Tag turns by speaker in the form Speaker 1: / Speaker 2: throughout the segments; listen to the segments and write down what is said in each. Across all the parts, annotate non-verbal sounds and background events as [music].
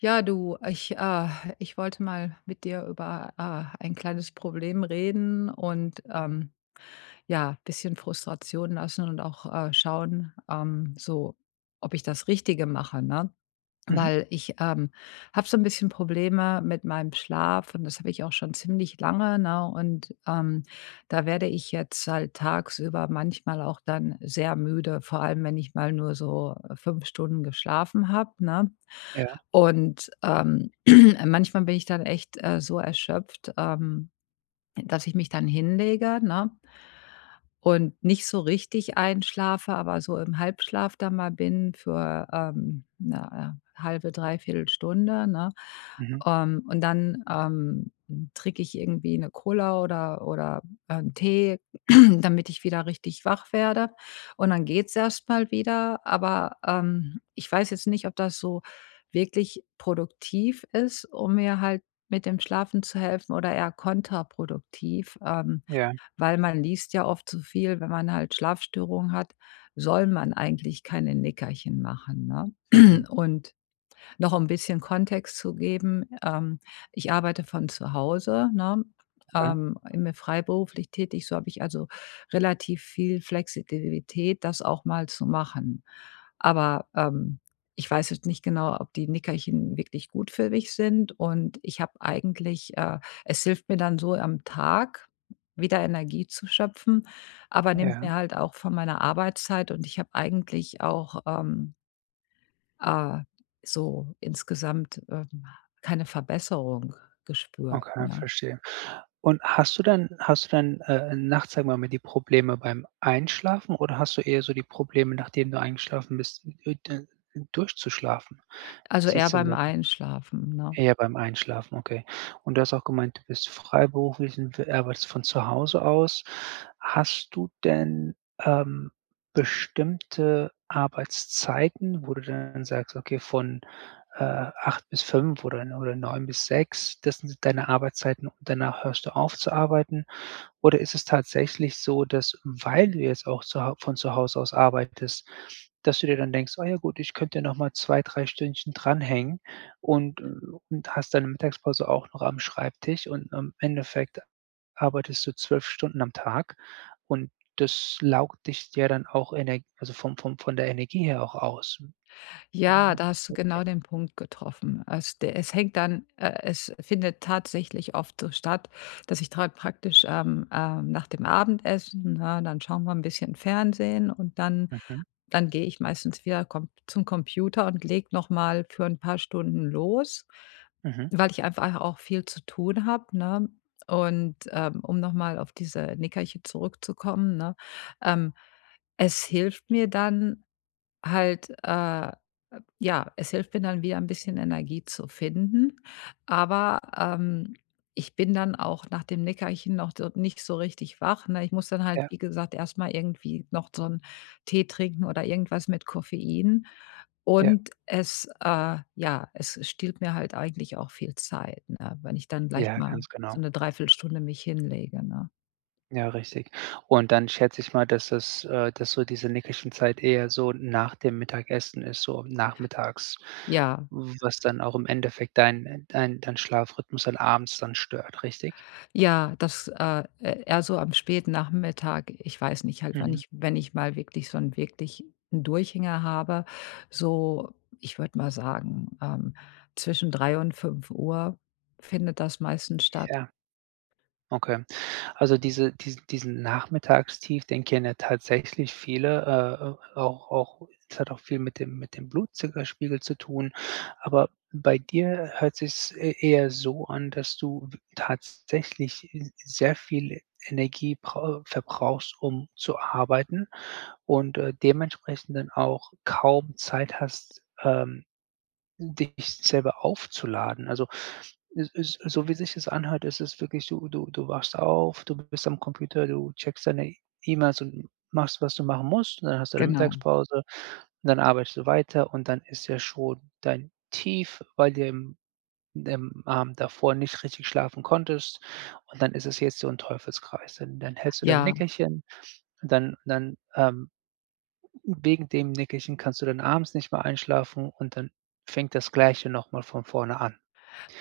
Speaker 1: Ja, du, ich, äh ich wollte mal mit dir über, äh, ein kleines Problem reden. Und, ähm, ja, bisschen Frustration lassen und auch, äh, schauen, ähm, so ob ich das Richtige mache, ne?
Speaker 2: Mhm.
Speaker 1: Weil ich, ähm, habe so 'n bisschen Probleme mit meinem Schlaf und das habe ich auch schon ziemlich lange, ne? Und, ähm, da werde ich jetzt halt tagsüber manchmal auch dann sehr müde, vor allem, wenn ich mal nur so 5 Stunden geschlafen habe, ne?
Speaker 2: Ja.
Speaker 1: Und, ähm, [clears throat] manchmal bin ich dann echt, äh, so erschöpft, ähm, dass ich mich dann hinlege, ne? Und nicht so richtig einschlafe, aber so im Halbschlaf da mal bin für, ähm, 'ne, äh, 1/2, 3/4 Stunde, ne?
Speaker 2: Mhm.
Speaker 1: Ähm, und dann, ähm, trinke ich irgendwie 'ne Cola oder oder 'n Tee, [clears throat] damit ich wieder richtig wach werde. Und dann geht's erstmal wieder, aber, ähm, ich weiß jetzt nicht, ob das so wirklich produktiv ist, um mir halt mit dem Schlafen zu helfen oder eher kontraproduktiv, ähm,
Speaker 2: Ja.
Speaker 1: weil man liest ja oft so viel. Wenn man halt Schlafstörungen hat, soll man eigentlich keine Nickerchen machen, ne?
Speaker 2: Mhm.
Speaker 1: [clears throat] Und noch 'n bisschen Kontext zu geben. Ähm, ich arbeite von zu Hause, ne,
Speaker 2: Okay.
Speaker 1: ähm, immer freiberuflich tätig, so habe ich also relativ viel Flexibilität, das auch mal zu machen. Aber, ähm, ich weiß jetzt nicht genau, ob die Nickerchen wirklich gut für mich sind und ich habe eigentlich, äh es hilft mir dann so am Tag wieder Energie zu schöpfen, aber nimmt
Speaker 2: Ja.
Speaker 1: mir halt auch von meiner Arbeitszeit und ich habe eigentlich auch, ähm äh, so insgesamt, ähm, keine Verbesserung gespürt,
Speaker 2: Okay,
Speaker 1: ne?
Speaker 2: verstehe. Und hast du dann hast du dann, äh, nachts sagen wir mal die Probleme beim Einschlafen oder hast du eher so die Probleme, nachdem du eingeschlafen bist, u d u durchzuschlafen, wie
Speaker 1: Also,
Speaker 2: sieht
Speaker 1: eher
Speaker 2: es denn
Speaker 1: beim
Speaker 2: bei dir
Speaker 1: Einschlafen, ne.
Speaker 2: eher beim Einschlafen, okay. Und du hast auch gemeint, du bist freiberuflich und, äh, arbeitest von zu Hause aus. Hast du denn, ähm, bestimmte Arbeitszeiten, wo du dann sagst: „Okay, von, äh, 8 bis 5 oder oder 9 bis 6, das sind deine Arbeitszeiten und danach hörst du auf zu arbeiten?“ Oder ist es tatsächlich so, dass, weil du jetzt auch zuhau von zu Hause aus arbeitest, dass du dir dann denkst: „Ah ja, gut, ich könnte nochmal 2, 3 Stündchen dranhängen“ und, äh und hast deine Mittagspause auch noch am Schreibtisch und im Endeffekt arbeitest du 12 Stunden am Tag und das laugt dich ja dann auch Energ also, vom vom von der Energie her auch aus.
Speaker 1: Ja,
Speaker 2: Mhm,
Speaker 1: da hast du
Speaker 2: okay.
Speaker 1: genau den Punkt getroffen. Als d es hängt dann, äh es findet tatsächlich oft so statt, dass ich da praktisch, ähm, ähm nach dem Abendessen, ne, dann schauen wir 'n bisschen Fernsehen und dann
Speaker 2: Mhm.
Speaker 1: dann gehe ich meistens wieder Com zum Computer und lege noch mal für 'n paar Stunden los,
Speaker 2: Mhm.
Speaker 1: weil ich einfach auch viel zu tun habe, ne? Und, ähm, um noch mal auf diese Nickerchen zurückzukommen, ne? Ähm, es hilft mir dann halt, äh ja, es hilft mir dann wieder ein bisschen Energie zu finden, aber, ähm, ich bin dann auch nach dem Nickerchen noch do nicht so richtig wach, ne? Ich muss dann halt,
Speaker 2: Ja.
Speaker 1: wie gesagt, erstmal irgendwie noch so 'n Tee trinken oder irgendwas mit Koffein.
Speaker 2: Ja.
Speaker 1: Und es, äh ja, es stiehlt mir halt eigentlich auch viel Zeit, ne? Wenn ich dann gleich
Speaker 2: Ja,
Speaker 1: mal
Speaker 2: ganz
Speaker 1: so
Speaker 2: genau.
Speaker 1: 'ne 3/4 Stunde mich hinlege, ne?
Speaker 2: Ja, richtig. Und dann schätze ich mal, dass das äh, dass so diese Nickerchen Zeit eher so n nach dem Mittagessen ist, so nachmittags,
Speaker 1: Ja.
Speaker 2: w was dann auch im Endeffekt deinen, äh, dein dein Schlafrhythmus halt abends dann stört, richtig?
Speaker 1: Ja, das, äh, eh eher so am späten Nachmittag. Ich weiß nicht, halt wann
Speaker 2: Mhm.
Speaker 1: ich wenn ich mal wirklich so 'n wirklich 'n Durchhänger habe, so, ich würde mal sagen, ähm, zwischen 3 und 5 findet das meistens statt.
Speaker 2: Ja. Okay. Also, diese dies diesen Nachmittagstief, den kennen tatsächlich viele, äh, äh, auch auch es hat auch viel mit dem mit dem Blutzuckerspiegel zu tun. Aber bei dir hört sich es eh eher so an, dass du w tatsächlich s sehr viel E Energie brau verbrauchst, um zu arbeiten und, äh, dementsprechend dann auch kaum Zeit hast, ähm, dich selber aufzuladen. Also, es ist so wie sich das anhört, ist es wirklich so, du du wachst auf, du bist am Computer, du checkst deine E-Mails und machst, was du machen musst und dann hast du deine
Speaker 1: Genau.
Speaker 2: Mittagspause und dann arbeitest du weiter und dann ist ja schon dein Tief, weil du ja am im Abend davor nicht richtig schlafen konntest. Und dann ist es jetzt so 'n Teufelskreis, dann dann hältst du dein
Speaker 1: Ja.
Speaker 2: Nickerchen, dann dann, ähm, u wegen dem Nickerchen kannst du dann abends nicht mehr einschlafen und dann fängt das Gleiche nochmal von vorne an.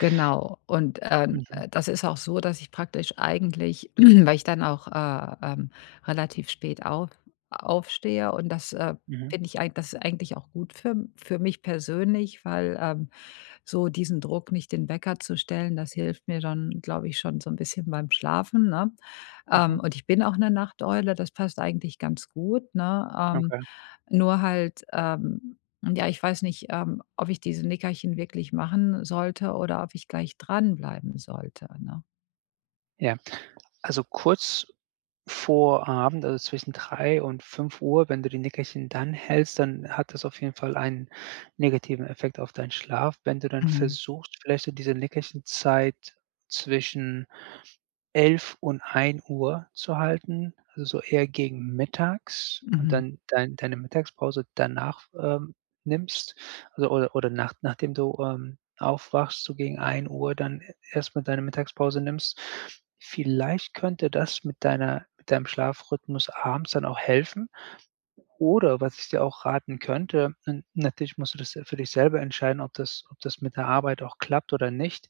Speaker 1: Genau. Und, äh, n
Speaker 2: Mhm.
Speaker 1: äh, das ist auch so, dass ich praktisch eigentlich [clears throat] weil ich dann auch, äh, ähm, relativ spät auf aufstehe und das, äh,
Speaker 2: Mhm.
Speaker 1: finde ich eig das eigentlich auch gut für m für mich persönlich, weil, ähm, so diesen Druck nicht den Wecker zu stellen, das hilft mir dann, glaube ich schon so 'n bisschen beim Schlafen, ne, ähm,
Speaker 2: Mhm.
Speaker 1: und ich bin auch 'ne Nachteule, das passt eigentlich ganz gut, ne, ähm,
Speaker 2: Okay.
Speaker 1: nur halt ähm, ja, ich weiß nicht, ähm, ob ich diese Nickerchen wirklich machen sollte oder ob ich gleich dran bleiben sollte, ne?
Speaker 2: Ja, also, kurz vor Abend, also, zwischen 3:00 und 5:00, wenn du die Nickerchen dann hältst, dann hat das auf jeden Fall ein negativen Effekt auf deinen Schlaf. Wenn du dann
Speaker 1: Mhm.
Speaker 2: versuchst, vielleicht so diese Nickerchenzeit zwischen 11:00 und 1:00 zu halten, also, so eher gegen Mittags und
Speaker 1: Mhm.
Speaker 2: dann dein deine Mittagspause danach, ähm, nimmst, also oder oder nach nachdem du, ähm, aufwachst, so gegen 13:00 dann e erstmal deine Mittagspause nimmst. Vielleicht könnte das mit deiner mit deinem Schlafrhythmus abends dann auch helfen. Oder was ich dir auch raten könnte, na natürlich musst du das se für dich selber entscheiden, ob das ob das mit der Arbeit auch klappt oder nicht.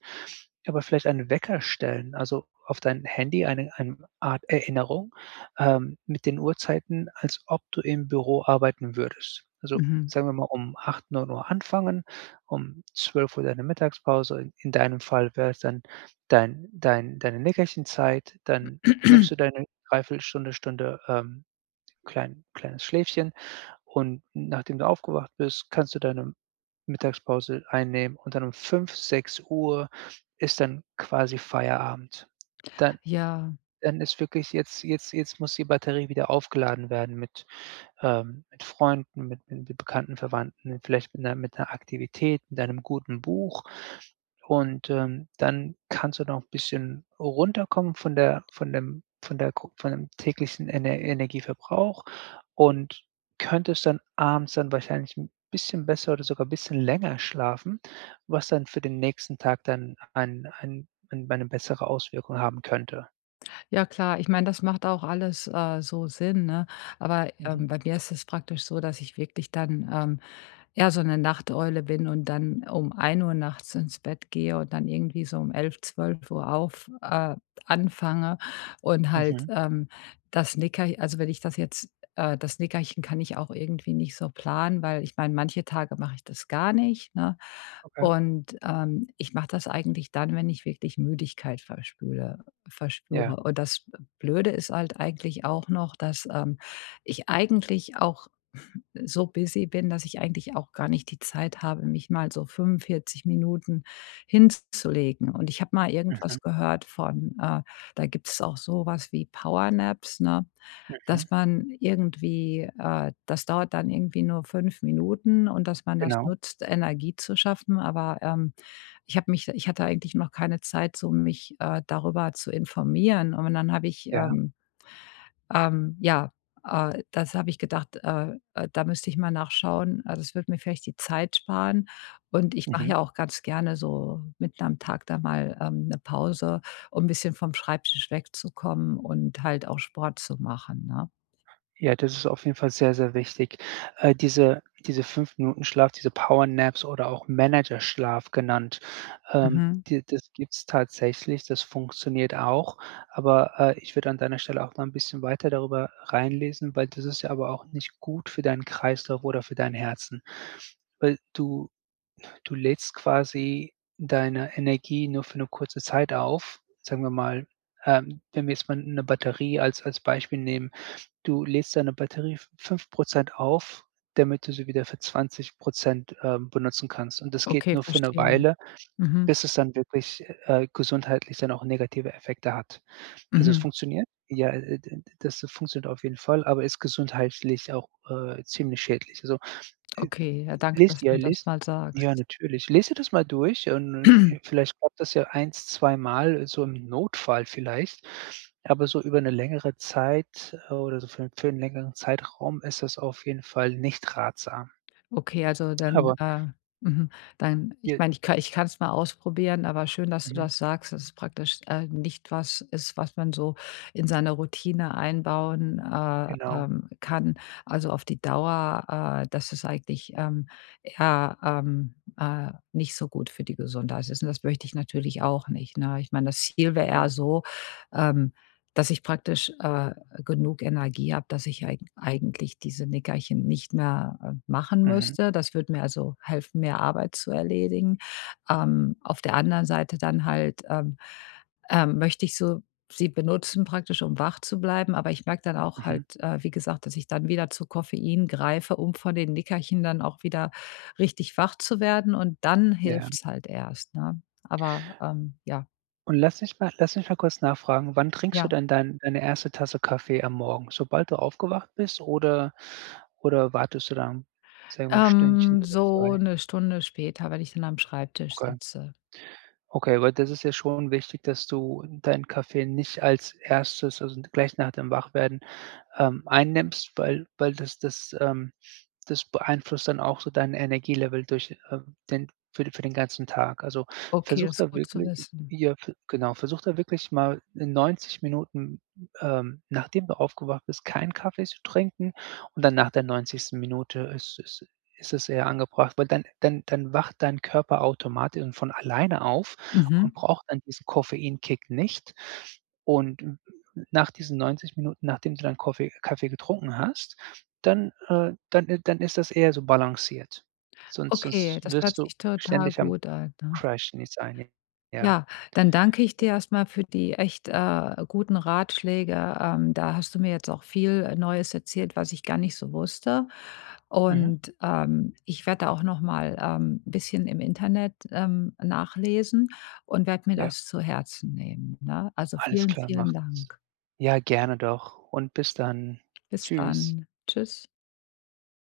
Speaker 2: Aber vielleicht einen Wecker stellen, also, auf dein Handy eine ein Art Erinnerung, ähm, mit den Uhrzeiten, als ob du im Büro arbeiten würdest. Also,
Speaker 1: Mhm.
Speaker 2: sagen wir mal um 8, 9:00 anfangen, um 12:00 deine Mittagspause, in deinem Fall wäre es dann dein dein deine Nickerchenzeit, dann nimmst
Speaker 1: [clears throat]
Speaker 2: du deine 0,75 Stunde, Stunde, ähm, klein kleines Schläfchen. Und nachdem du aufgewacht bist, kannst du deine Mittagspause einnehmen und dann um 5, 6:00 ist dann quasi Feierabend. Dann
Speaker 1: Ja.
Speaker 2: dann ist wirklich jetzt jetzt jetzt muss die Batterie wieder aufgeladen werden mit, ähm mit Freunden, mit mit irgendwie Bekannten, Verwandten. Vielleicht mit 'ner mit 'ner Aktivität, mit einem guten Buch und, ähm, dann kannst du noch 'n bisschen runterkommen von der von dem von der gro von dem täglichen Ener Energieverbrauch und könntest dann abends dann wahrscheinlich 'n bisschen besser oder sogar bisschen länger schlafen, was dann für den nächsten Tag dann an an an eine bessere Auswirkung haben könnte.
Speaker 1: Ja klar, ich meine, das macht auch alles, äh, so Sinn, ne? Aber,
Speaker 2: Mhm.
Speaker 1: ähm, bei mir ist es praktisch so, dass ich wirklich dann, ähm, eher so 'ne Nachteule bin und dann um 1:00 nachts ins Bett gehe und dann irgendwie so um 11, 12:00 auf äh, anfange und halt,
Speaker 2: Mhm.
Speaker 1: ähm, das Nickerch also, wenn ich das jetzt, äh das Nickerchen kann ich auch irgendwie nicht so planen. Weil, ich meine, manche Tage mache ich das gar nicht, ne?
Speaker 2: Okay.
Speaker 1: Und, ähm, ich mache das eigentlich dann, wenn ich wirklich Müdigkeit verspüre
Speaker 2: Ja.
Speaker 1: verspüre. Aber das B Blöde ist halt eigentlich auch noch, dass, ähm, ich eigentlich auch so busy bin, dass ich eigentlich auch gar nicht die Zeit habe, mich mal so 45 Minuten hinzulegen. Und ich habe mal
Speaker 2: Mhm.
Speaker 1: irgendwas gehört von, äh da gibt's auch so was wie Power Naps, ne,
Speaker 2: Mhm.
Speaker 1: dass man irgendwie, äh das dauert dann irgendwie nur 5 Minuten und dass man das
Speaker 2: Genau.
Speaker 1: nutzt, Energie zu schaffen. Aber, ähm, ich habe mich ich hatte eigentlich noch keine Zeit, so mich, äh, darüber zu informieren. Und dann habe ich,
Speaker 2: Ja.
Speaker 1: ähm, ähm ja, äh, das habe ich gedacht, äh, äh, da müsste ich mal nachschauen. Also, das würde mir vielleicht die Zeit sparen. Und ich mache
Speaker 2: Mhm.
Speaker 1: ja auch ganz gerne so mitten am Tag dann mal, ähm, 'ne Pause, um bisschen vom Schreibtisch wegzukommen und halt auch Sport zu machen, ne?
Speaker 2: Ja, das ist auf jeden Fall sehr, sehr wichtig. Äh, diese diese 5 Minuten Schlaf, diese Power Naps oder auch Managerschlaf genannt, ähm,
Speaker 1: Mhm.
Speaker 2: die das gibt's tatsächlich. Das funktioniert auch, aber, äh, ich würde an deiner Stelle auch mal 'n bisschen weiter darüber reinlesen, weil das ist ja aber auch nicht gut für deinen Kreislauf oder für dein Herzen. Weil du du lädst quasi deine Energie nur für 'ne kurze Zeit auf. Sagen wir mal, ähm, wenn wir jetzt mal 'n 'ne Batterie als als Beispiel nehmen: Du lädst deine Batterie f 5 % auf, damit du sie wieder für 20 %, ähm, benutzen kannst. Und das geht
Speaker 1: Okay,
Speaker 2: nur für 'ne
Speaker 1: verstehe,
Speaker 2: Weile,
Speaker 1: mhm.
Speaker 2: bis es dann wirklich, äh, gesundheitlich dann auch negative Effekte hat. Also, es
Speaker 1: Mhm.
Speaker 2: funktioniert, ja, äh, d d das das funktioniert auf jeden Fall, aber ist gesundheitlich auch, äh, ziemlich schädlich. Also, äh,
Speaker 1: Okay, ja
Speaker 2: äh,
Speaker 1: danke,
Speaker 2: lies
Speaker 1: dass
Speaker 2: ja,
Speaker 1: du mir das
Speaker 2: lies
Speaker 1: mal sagst.
Speaker 2: Ja, natürlich. Lese dir das mal durch und und
Speaker 1: [clears throat]
Speaker 2: vi vielleicht klappt das ja 1, 2 Mal so im Notfall vielleicht, aber so über 'ne längere Zeit oder so für 'n für 'n längeren Zeitraum ist das auf jeden Fall nicht ratsam.
Speaker 1: Okay, also, dann,
Speaker 2: Aber
Speaker 1: äh, mhm dann ich
Speaker 2: Ja.
Speaker 1: meine, ich ka ich kann es mal ausprobieren, aber schön, dass du
Speaker 2: Mhm.
Speaker 1: das sagst, dass es praktisch, äh, nicht was ist, was man so in seine Routine einbauen, äh,
Speaker 2: Genau.
Speaker 1: ähm, kann, also, auf die Dauer. Äh, das ist eigentlich, ähm, eher, ähm, äh, nicht so gut für die Gesundheit ist. Und das möchte ich natürlich auch nicht, ne? Ich meine, das Ziel wäre eher
Speaker 2: Genau.
Speaker 1: so, ähm, dass ich praktisch, äh, genug Energie habe, dass ich eigen eigentlich diese Nickerchen nicht mehr, äh, machen
Speaker 2: Mhm.
Speaker 1: müsste. Das würde mir, also, helfen, mehr Arbeit zu erledigen. Ähm, auf der anderen Seite dann halt, ähm, äh, möchte ich so sie benutzen, praktisch, um wach zu bleiben. Aber ich merke dann auch halt,
Speaker 2: Mhm.
Speaker 1: äh, wie gesagt, dass ich dann wieder zu Koffein greife, um von den Nickerchen dann auch wieder richtig wach zu werden. Und dann
Speaker 2: Ja.
Speaker 1: hilft's halt erst, ne? Aber, ähm, ja.
Speaker 2: Und lass mich mal lass mich mal kurz nachfragen, wann trinkst du
Speaker 1: Ja.
Speaker 2: denn dein deine 1. Tasse Kaffee am Morgen? Sobald du aufgewacht bist oder oder wartest du dann, sage ich mal 1 Stündchen
Speaker 1: Ähm,
Speaker 2: oder
Speaker 1: so
Speaker 2: 2?
Speaker 1: 1 Stunde später, wenn ich dann am Schreibtisch
Speaker 2: Okay.
Speaker 1: sitze.
Speaker 2: Okay, weil das ist ja schon wichtig, dass du deinen Kaffee nicht als 1., also, gleich nach dem Wachwerden, ähm, einnimmst, weil weil das das, ähm das beeinflusst dann auch so dein Energielevel durch, ähm, den für für den ganzen Tag. Also,
Speaker 1: Okay,
Speaker 2: versuch
Speaker 1: das ist
Speaker 2: da
Speaker 1: gut zu
Speaker 2: wirklich
Speaker 1: wissen.
Speaker 2: j ja, ge genau, versuch da wirklich mal in 90 Minuten, ähm, nachdem du aufgewacht bist, keinen Kaffee zu trinken und dann nach der 90. Minute ist ist ist es eher angebracht. Weil dann dann dann wacht dein Körper automatisch und von alleine auf
Speaker 1: Mhm.
Speaker 2: und braucht dann diesen Koffeinkick nicht. Und n n nach diesen 90 Minuten, nachdem du dann Koffe Kaffee getrunken hast, dann, äh dann, äh dann ist das eher so balanciert. Sonst
Speaker 1: Okay,
Speaker 2: sonst
Speaker 1: das hört
Speaker 2: wirst du
Speaker 1: sich total
Speaker 2: ständig am C
Speaker 1: gut an, ne?
Speaker 2: Crash nichts einnehmen, ja.
Speaker 1: Ja. Dann danke ich dir erstmal für die echt, äh, guten Ratschläge. Ähm, da hast du mir jetzt auch viel, äh, Neues erzählt, was ich gar nicht so wusste.
Speaker 2: Mhm.
Speaker 1: Und, ähm, ich werde da auch nochmal, ähm, bisschen im Internet, ähm, nachlesen und werde mir
Speaker 2: Ja.
Speaker 1: das zu Herzen nehmen, ne? Also
Speaker 2: Alles
Speaker 1: vielen,
Speaker 2: klar, mach
Speaker 1: vielen
Speaker 2: das.
Speaker 1: Dank.
Speaker 2: Ja, gerne doch. Und bis dann.
Speaker 1: Bis
Speaker 2: Tschüss.
Speaker 1: dann. Tschüss.